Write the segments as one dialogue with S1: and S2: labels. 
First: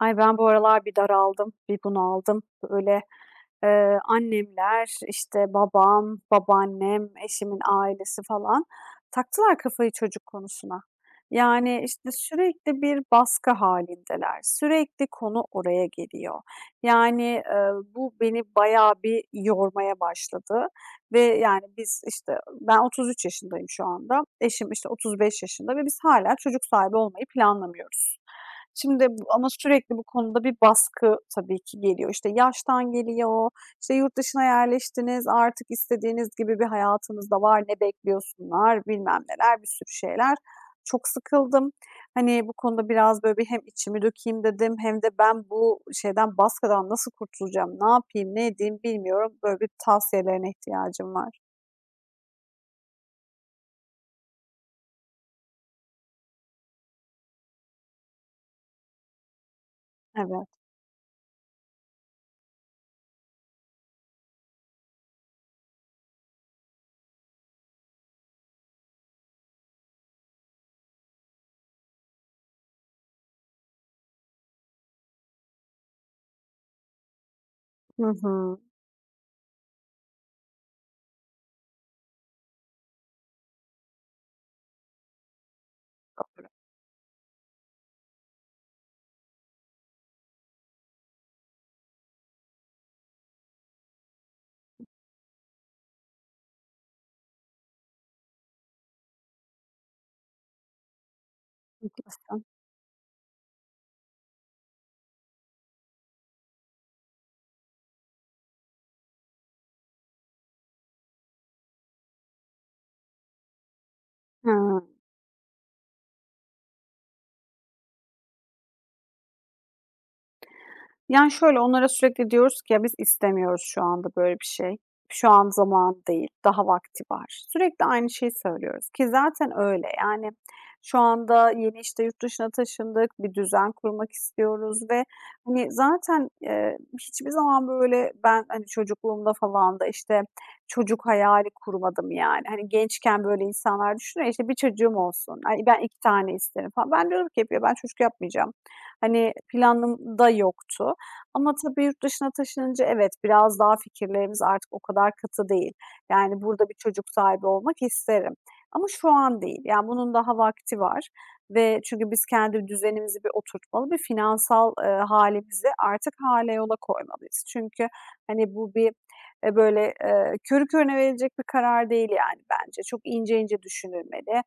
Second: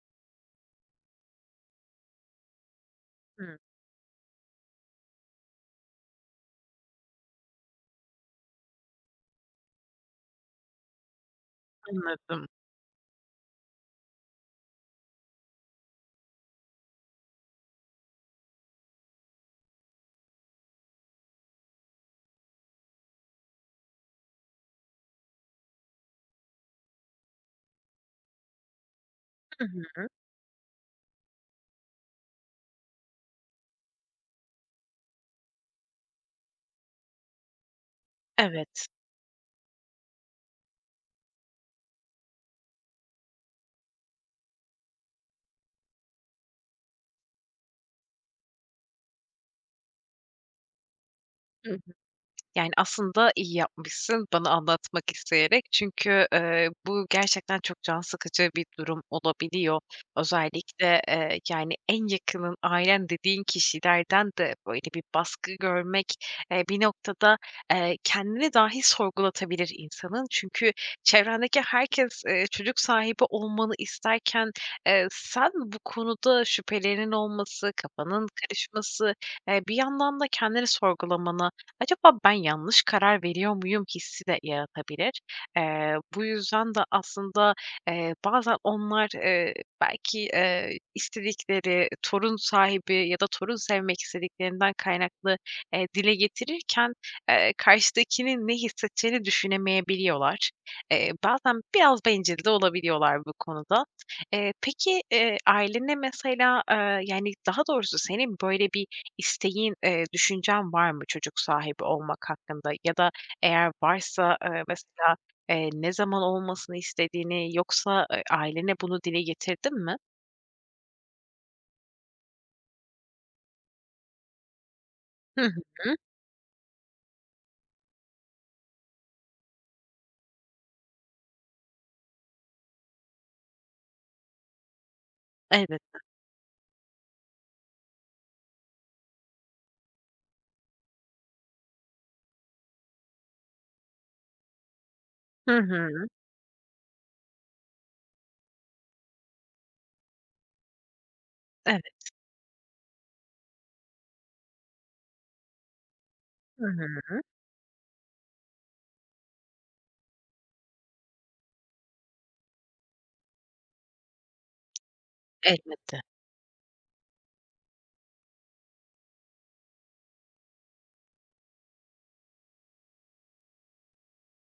S1: Ay, ben bu aralar bir daraldım, bir bunaldım. Böyle,
S2: Hımm,
S1: annemler, işte, babam, babaannem, eşimin ailesi falan taktılar kafayı çocuk konusuna. Yani, işte,
S2: anladım.
S1: sürekli bir baskı halindeler. Sürekli konu oraya geliyor. Yani, bu beni bayağı bir yormaya başladı ve, yani, biz, işte, ben 33 yaşındayım şu anda. Eşim, işte, 35 yaşında ve biz hala çocuk sahibi olmayı planlamıyoruz. Şimdi bu ama
S2: Hı
S1: sürekli bu
S2: hı.
S1: konuda bir baskı tabii ki geliyor. İşte yaştan geliyor, işte "Yurt dışına yerleştiniz, artık istediğiniz gibi bir hayatınız da var, ne
S2: Evet.
S1: bekliyorsunlar?" bilmem neler, bir sürü şeyler. Çok sıkıldım. Hani, bu konuda biraz böyle bir hem içimi dökeyim dedim hem de ben bu şeyden, baskıdan nasıl kurtulacağım, ne yapayım, ne edeyim bilmiyorum. Böyle bir tavsiyelerine ihtiyacım var.
S2: Hı, yani, aslında iyi yapmışsın bana anlatmak isteyerek. Çünkü, bu gerçekten çok can sıkıcı bir durum olabiliyor.
S1: Evet.
S2: Özellikle, yani, en yakının ailen dediğin kişilerden de böyle bir baskı görmek, bir noktada, kendini dahi sorgulatabilir insanın. Çünkü çevrendeki herkes, çocuk sahibi olmanı isterken, sen bu konuda şüphelerinin olması,
S1: Hı
S2: kafanın
S1: hı.
S2: karışması, bir yandan da kendini sorgulamana. Acaba ben yanlış karar veriyor muyum hissi de yaratabilir. Bu yüzden de aslında, bazen onlar, belki, istedikleri, torun sahibi ya da torun sevmek istediklerinden kaynaklı, dile getirirken, karşıdakinin ne hissedeceğini düşünemeyebiliyorlar. Bazen biraz bencil
S1: Haklısın.
S2: de olabiliyorlar bu konuda. Peki, ailene mesela, yani, daha doğrusu senin böyle bir isteğin, düşüncen var mı çocuk sahibi olmak hakkında? Ya da eğer varsa,
S1: Hıı.
S2: mesela, ne zaman olmasını istediğini yoksa, ailene bunu dile getirdin mi?
S1: Yani, şöyle, onlara sürekli diyoruz ki, "Ya, biz istemiyoruz şu anda böyle bir şey. Şu
S2: Hı
S1: an zaman
S2: hı.
S1: değil, daha vakti var." Sürekli aynı şeyi söylüyoruz ki zaten öyle. Yani, şu anda yeni, işte, yurt dışına taşındık, bir düzen kurmak istiyoruz ve, hani,
S2: Evet.
S1: zaten, hiçbir zaman, böyle, ben, hani, çocukluğumda falan da, işte, çocuk hayali kurmadım yani. Hani, gençken böyle insanlar düşünüyor işte, "Bir çocuğum olsun, ay,
S2: Hı
S1: ben 2
S2: hı.
S1: tane isterim." falan. Ben diyorum ki hep, "Ya, ben çocuk yapmayacağım." Hani, planım da yoktu ama tabii yurt
S2: Evet.
S1: dışına taşınınca evet, biraz daha fikirlerimiz artık o kadar katı değil. Yani
S2: Hı
S1: burada bir çocuk
S2: hı.
S1: sahibi olmak isterim ama şu an değil. Yani bunun daha vakti var ve çünkü biz kendi düzenimizi bir oturtmalı, bir finansal, hâlimizi
S2: Elbette.
S1: artık hale yola koymalıyız. Çünkü, hani, bu körü körüne verilecek bir karar değil yani bence. Çok ince ince düşünülmeli,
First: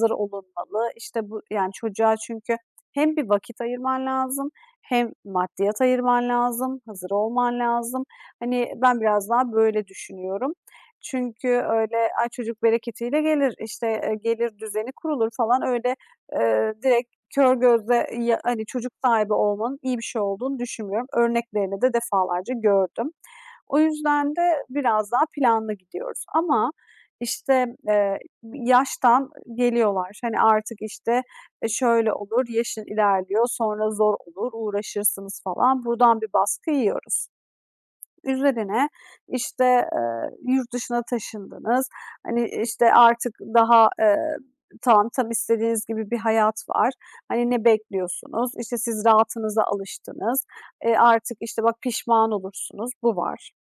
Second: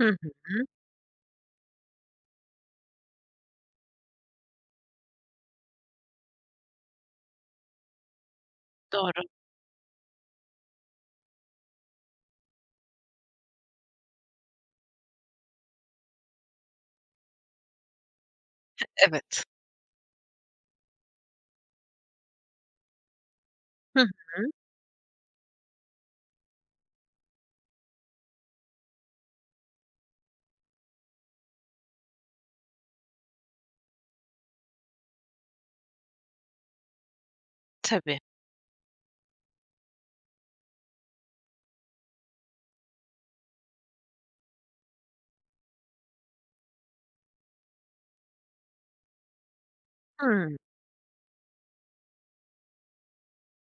S2: Hı hı.
S1: olunmalı. İşte, bu yani çocuğa çünkü hem bir vakit ayırman lazım hem maddiyat ayırman lazım, hazır olman lazım. Hani, ben
S2: Doğru.
S1: biraz daha böyle düşünüyorum. Çünkü öyle, "Ay, çocuk bereketiyle gelir, işte, gelir düzeni kurulur." falan öyle, direkt kör gözle, ya hani, çocuk sahibi
S2: Evet.
S1: olmanın iyi bir şey olduğunu düşünmüyorum. Örneklerini de defalarca gördüm. O
S2: Hı
S1: yüzden
S2: hı.
S1: de biraz daha planlı gidiyoruz ama, işte, yaştan geliyorlar. Hani, artık, işte, şöyle olur, yaşın ilerliyor, sonra zor olur, uğraşırsınız falan. Buradan bir baskı yiyoruz.
S2: Tabii.
S1: Üzerine işte, yurt dışına taşındınız. Hani, işte, artık daha, tamam, tam istediğiniz gibi bir hayat var. Hani, ne bekliyorsunuz? İşte, siz rahatınıza alıştınız.
S2: Hımm.
S1: E, artık, işte, bak pişman olursunuz, bu var.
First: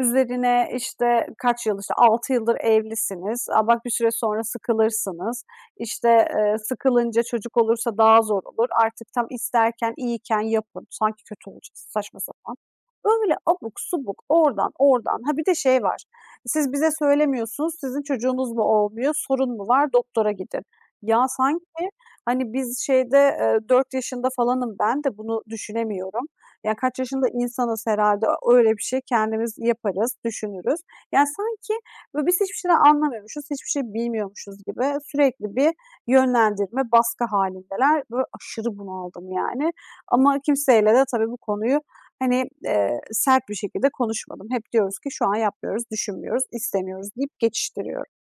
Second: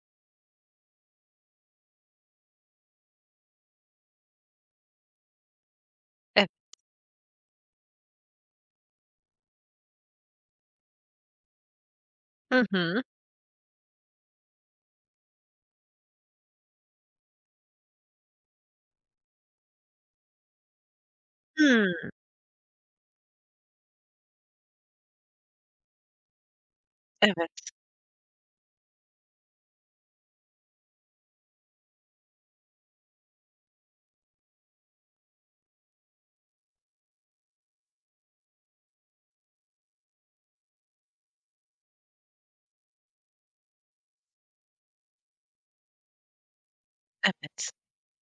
S1: Üzerine, işte, kaç yıl, işte, 6 yıldır evlisiniz. A, bak bir süre sonra sıkılırsınız. İşte,
S2: Evet.
S1: sıkılınca çocuk olursa daha zor olur. Artık tam isterken, iyiken yapın. Sanki kötü olacak, saçma sapan.
S2: Hı hı.
S1: Öyle abuk subuk, oradan, oradan. Ha, bir de şey var. Siz bize söylemiyorsunuz, sizin çocuğunuz mu olmuyor, sorun mu var, doktora gidin. Ya, sanki,
S2: Hımm.
S1: hani, biz şeyde, 4 yaşında falanım ben de bunu düşünemiyorum. Ya, kaç yaşında
S2: Evet,
S1: insanız herhâlde. Öyle bir şey kendimiz yaparız, düşünürüz. Yani, sanki, böyle, biz hiçbir şeyden anlamıyormuşuz, hiçbir şey bilmiyormuşuz gibi sürekli bir yönlendirme, baskı hâlindeler. Böyle, aşırı bunaldım yani ama kimseyle de tabii bu konuyu, hani, sert bir şekilde konuşmadım. Hep diyoruz ki şu an yapmıyoruz, düşünmüyoruz, istemiyoruz deyip
S2: evet.
S1: geçiştiriyorum.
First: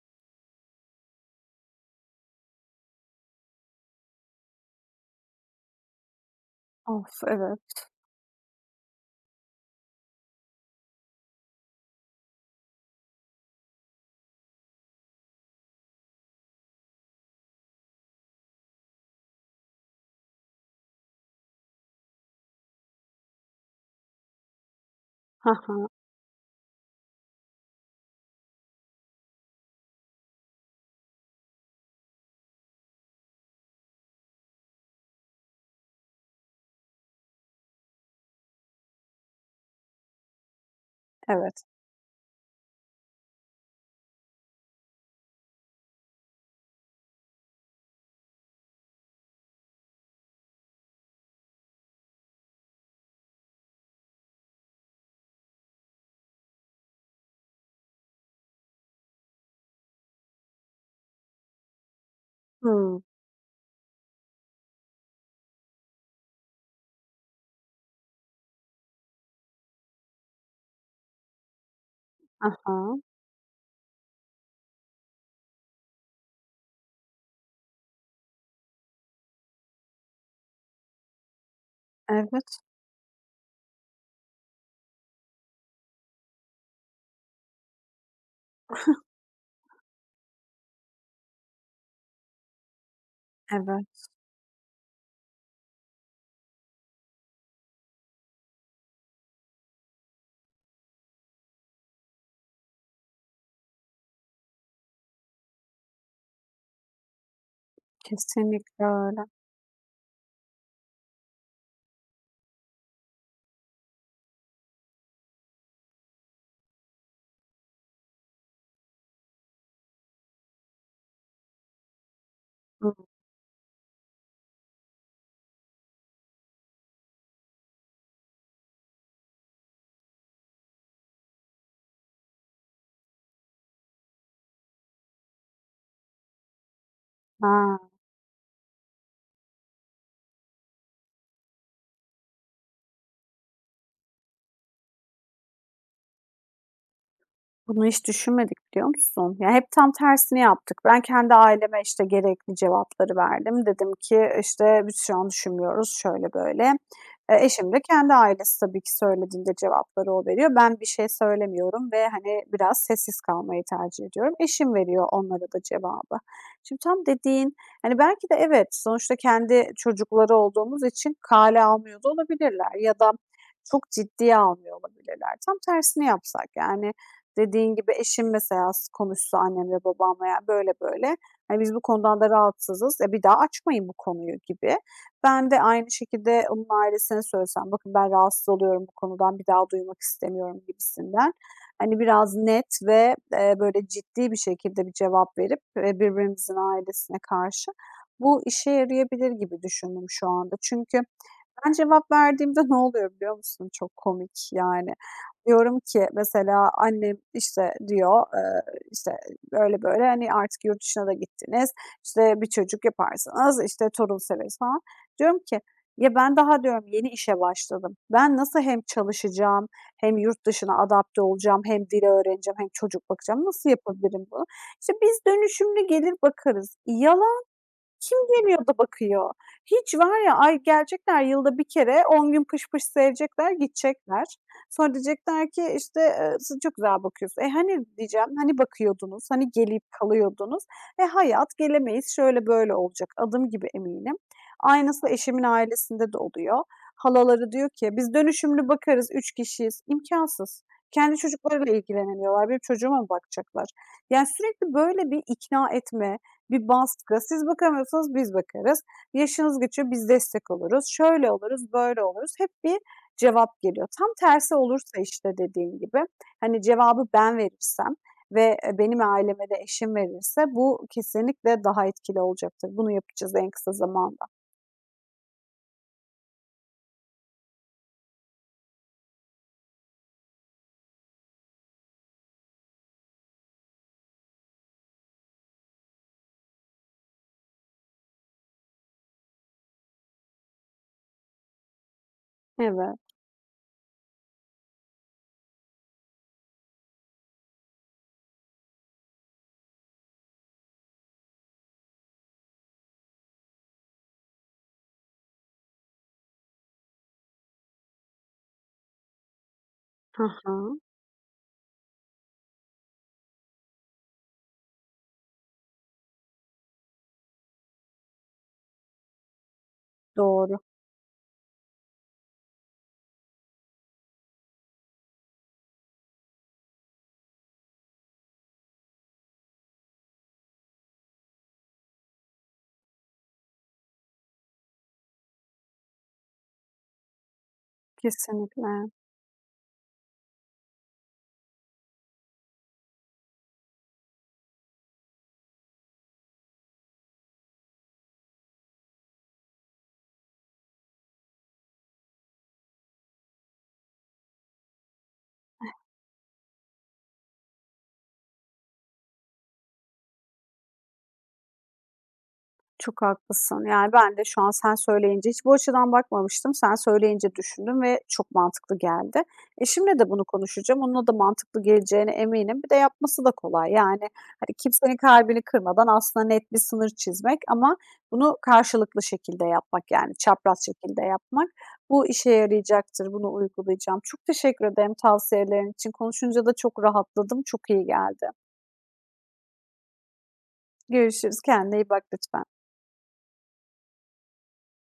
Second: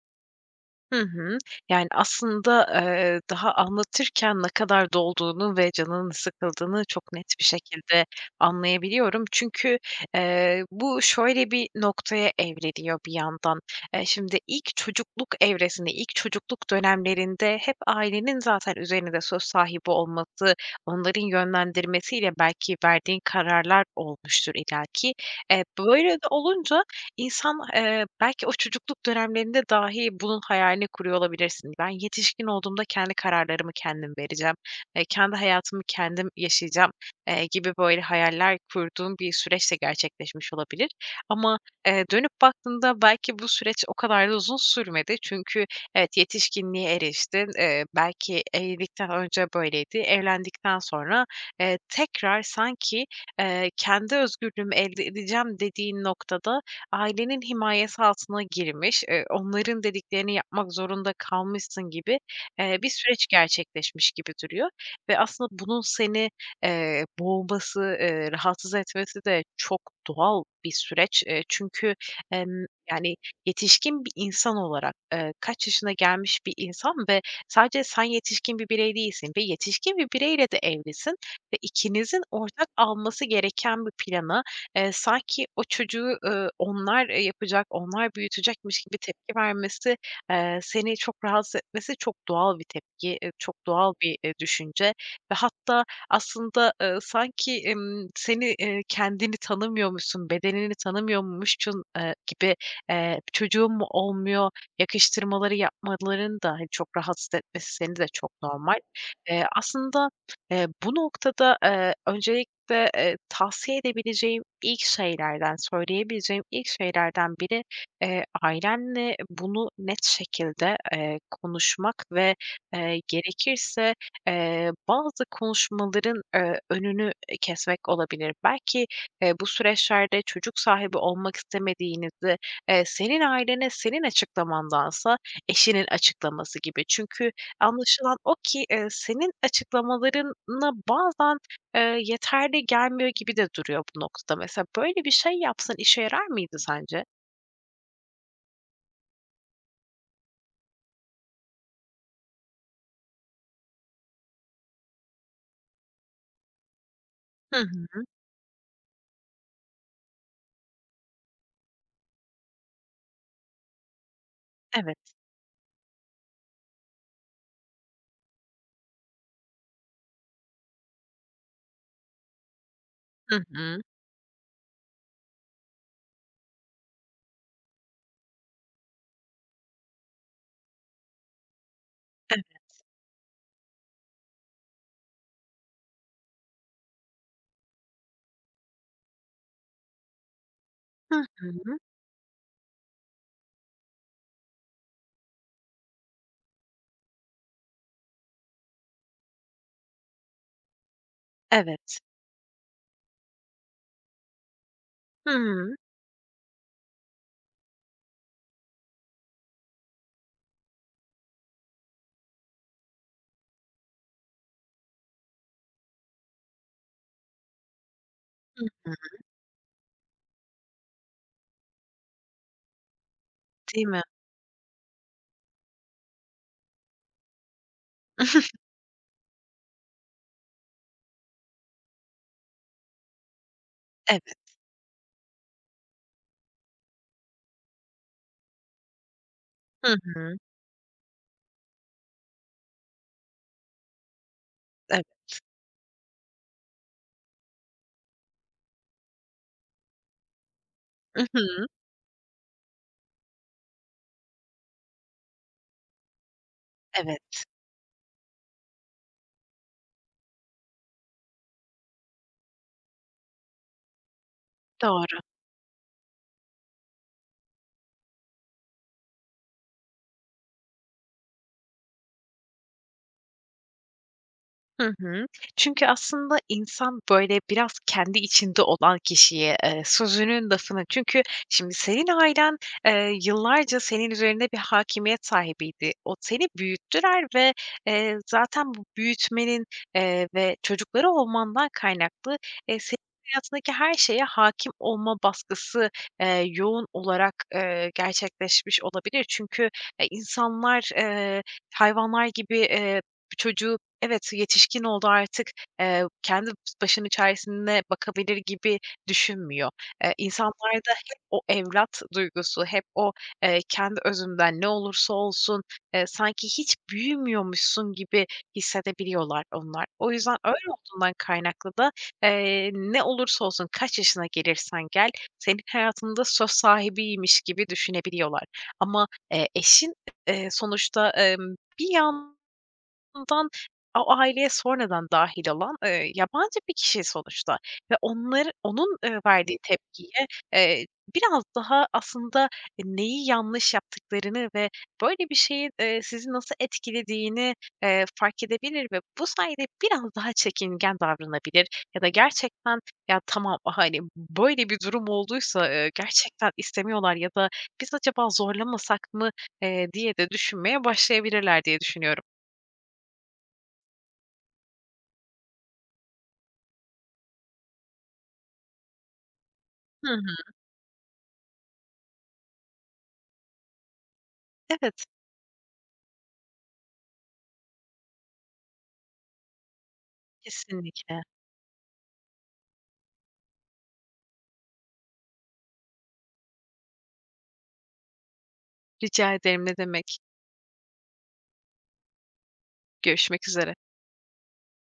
S2: Hı hı. Yani, aslında, daha anlatırken ne kadar dolduğunu ve canının sıkıldığını çok
S1: Of,
S2: net bir
S1: evet.
S2: şekilde anlayabiliyorum. Çünkü, bu şöyle bir noktaya evreliyor bir yandan. Şimdi ilk çocukluk evresinde, ilk çocukluk dönemlerinde hep ailenin zaten üzerinde söz sahibi olması, onların yönlendirmesiyle belki verdiğin kararlar olmuştur illaki.
S1: Hı hı.
S2: Böyle de olunca İnsan, belki o çocukluk dönemlerinde dahi bunun hayalini kuruyor olabilirsin. Ben yetişkin olduğumda kendi kararlarımı kendim vereceğim, kendi hayatımı kendim yaşayacağım, gibi böyle hayaller kurduğum bir süreç de gerçekleşmiş olabilir. Ama,
S1: Evet.
S2: dönüp baktığında belki bu süreç o kadar da uzun sürmedi. Çünkü evet, yetişkinliğe eriştin. Belki evlilikten önce böyleydi. Evlendikten sonra, tekrar sanki, kendi özgürlüğümü elde edeceğim dediğin noktada ailenin himayesi altına girmiş, onların dediklerini yapmak zorunda kalmışsın gibi, bir
S1: Hımm.
S2: süreç gerçekleşmiş gibi duruyor ve aslında bunun seni, boğması, rahatsız etmesi de çok doğal bir süreç. Çünkü,
S1: Hı hı.
S2: yani, yetişkin bir insan olarak, kaç yaşına gelmiş bir insan ve sadece sen yetişkin bir birey değilsin ve yetişkin bir bireyle de evlisin ve ikinizin
S1: Evet,
S2: ortak alması gereken bir planı. Sanki o çocuğu, onlar, yapacak, onlar büyütecekmiş gibi tepki vermesi, seni çok rahatsız etmesi çok doğal bir tepki, çok doğal
S1: evet.
S2: bir, düşünce ve hatta aslında, sanki, seni, kendini tanımıyormuşsun, bedenini tanımıyormuşsun, gibi, çocuğun mu olmuyor yakıştırmaları yapmaların da, hani, çok rahatsız etmesi seni de çok normal.
S1: Kesinlikle öyle.
S2: Aslında, bu noktada, öncelikle, tavsiye edebileceğim İlk şeylerden, söyleyebileceğim ilk şeylerden biri, ailemle bunu net şekilde, konuşmak ve,
S1: Hı.
S2: gerekirse, bazı konuşmaların, önünü kesmek olabilir. Belki, bu süreçlerde çocuk sahibi olmak istemediğinizi, senin ailene senin açıklamandansa eşinin açıklaması gibi. Çünkü
S1: A!
S2: anlaşılan o ki, senin açıklamalarına bazen yeterli gelmiyor gibi de duruyor bu noktada. Mesela böyle bir şey yapsan işe yarar mıydı sence?
S1: Bunu hiç düşünmedik, biliyor musun? Ya, hep tam tersini yaptık. Ben kendi aileme, işte, gerekli cevapları verdim. Dedim ki, işte, "Biz şu an düşünmüyoruz, şöyle böyle."
S2: Hı
S1: Eşim de
S2: hı.
S1: kendi ailesi tabii ki söylediğinde cevapları o veriyor. Ben bir şey söylemiyorum ve, hani, biraz sessiz kalmayı tercih ediyorum. Eşim veriyor
S2: Evet.
S1: onlara da cevabı. Şimdi tam dediğin, hani, belki de evet, sonuçta kendi çocukları olduğumuz için kâale almıyor da olabilirler ya da
S2: Hı hı.
S1: çok ciddiye almıyor olabilirler. Tam tersini yapsak, yani, dediğin gibi eşim mesela s konuşsa annemle babamla, ya, böyle böyle, hani, biz bu konudan da
S2: Ev.
S1: rahatsızız, e, bir daha açmayın bu konuyu gibi. Ben de aynı şekilde onun ailesine söylesem, bakın ben rahatsız oluyorum bu konudan, bir daha duymak istemiyorum
S2: Hı
S1: gibisinden.
S2: hı.
S1: Hani, biraz net ve, böyle ciddi bir şekilde bir cevap verip, birbirimizin ailesine karşı bu işe yarayabilir gibi düşündüm şu anda. Çünkü ben
S2: Evet.
S1: cevap verdiğimde ne oluyor biliyor musun? Çok komik yani.
S2: Hı hı.
S1: Diyorum ki mesela annem, işte, diyor, işte, böyle böyle, hani, artık yurt dışına da gittiniz, işte, bir çocuk yaparsınız, işte, torun severiz falan. Diyorum ki, ya, ben daha diyorum yeni işe başladım. Ben nasıl
S2: Hı
S1: hem
S2: hı.
S1: çalışacağım hem yurt dışına adapte olacağım hem dili öğreneceğim hem çocuk bakacağım, nasıl
S2: Değil mi?
S1: yapabilirim bunu? İşte, biz dönüşümlü gelir bakarız. Yalan kim geliyor da bakıyor? Hiç var ya, ay gelecekler yılda bir kere 10 gün pış pış sevecekler,
S2: Evet.
S1: gidecekler. Sonra diyecekler ki, işte, "Siz çok güzel bakıyorsun." E, hani diyeceğim, hani bakıyordunuz, hani gelip
S2: Hı hı.
S1: kalıyordunuz? E, hayat, gelemeyiz, şöyle böyle olacak. Adım gibi eminim.
S2: Evet.
S1: Aynısı eşimin ailesinde de oluyor. Halaları diyor ki, "Biz dönüşümlü bakarız, 3 kişiyiz." İmkânsız. Kendi
S2: I hı.
S1: çocuklarıyla ilgilenemiyorlar. Benim çocuğuma mı bakacaklar? Yani sürekli böyle bir ikna etme, bir baskı.
S2: Evet.
S1: Siz bakamıyorsanız biz bakarız. Yaşınız geçiyor, biz destek oluruz. Şöyle oluruz, böyle oluruz. Hep bir cevap geliyor. Tam tersi olursa
S2: Doğru.
S1: işte dediğim gibi, hani, cevabı ben verirsem ve, benim aileme de eşim verirse bu kesinlikle daha etkili olacaktır. Bunu yapacağız en kısa zamanda.
S2: Hı hı. Çünkü aslında insan, böyle, biraz kendi içinde olan kişiye, sözünün, lafının. Çünkü şimdi senin ailen, yıllarca senin üzerinde bir hakimiyet sahibiydi. O seni büyüttüler ve, zaten bu büyütmenin, ve çocukları olmandan kaynaklı, senin
S1: Evet.
S2: hayatındaki her şeye hakim olma baskısı, yoğun olarak, gerçekleşmiş olabilir. Çünkü, insanlar, hayvanlar gibi, çocuğu. Evet, yetişkin oldu artık, kendi başının çaresine bakabilir gibi düşünmüyor.
S1: Hı hı.
S2: İnsanlarda hep o evlat duygusu, hep o, kendi özünden ne olursa olsun, sanki hiç büyümüyormuşsun gibi hissedebiliyorlar onlar. O yüzden
S1: Doğru.
S2: öyle olduğundan kaynaklı da, ne olursa olsun, kaç yaşına gelirsen gel, senin hayatında söz sahibiymiş gibi düşünebiliyorlar. Ama, eşin, sonuçta, bir yan ondan o aileye sonradan dâhil olan, yabancı bir kişi sonuçta ve onları
S1: Kesinlikle.
S2: onun, verdiği tepkiye, eee, biraz daha aslında neyi yanlış yaptıklarını ve böyle bir şeyin, sizi nasıl etkilediğini, fark edebilir ve bu sayede biraz daha çekingen davranabilir ya da gerçekten "Ya, tamam, hani, böyle bir durum olduysa, gerçekten istemiyorlar ya da biz acaba zorlamasak mı?" Diye de düşünmeye başlayabilirler diye düşünüyorum.
S1: Çok haklısın. Yani, ben de şu an sen söyleyince hiç bu açıdan bakmamıştım. Sen söyleyince düşündüm ve çok mantıklı geldi. Eşimle de
S2: Hı.
S1: bunu konuşacağım. Onunla da mantıklı geleceğine eminim. Bir de yapması da kolay. Yani, hani, kimsenin
S2: Evet,
S1: kalbini kırmadan aslında net bir sınır çizmek ama bunu karşılıklı şekilde yapmak, yani, çapraz şekilde
S2: kesinlikle.
S1: yapmak. Bu işe yarayacaktır. Bunu uygulayacağım. Çok teşekkür ederim tavsiyelerin için. Konuşunca da çok rahatladım. Çok iyi geldi.
S2: Rica ederim, ne demek.
S1: Görüşürüz. Kendine iyi bak lütfen.
S2: Görüşmek üzere.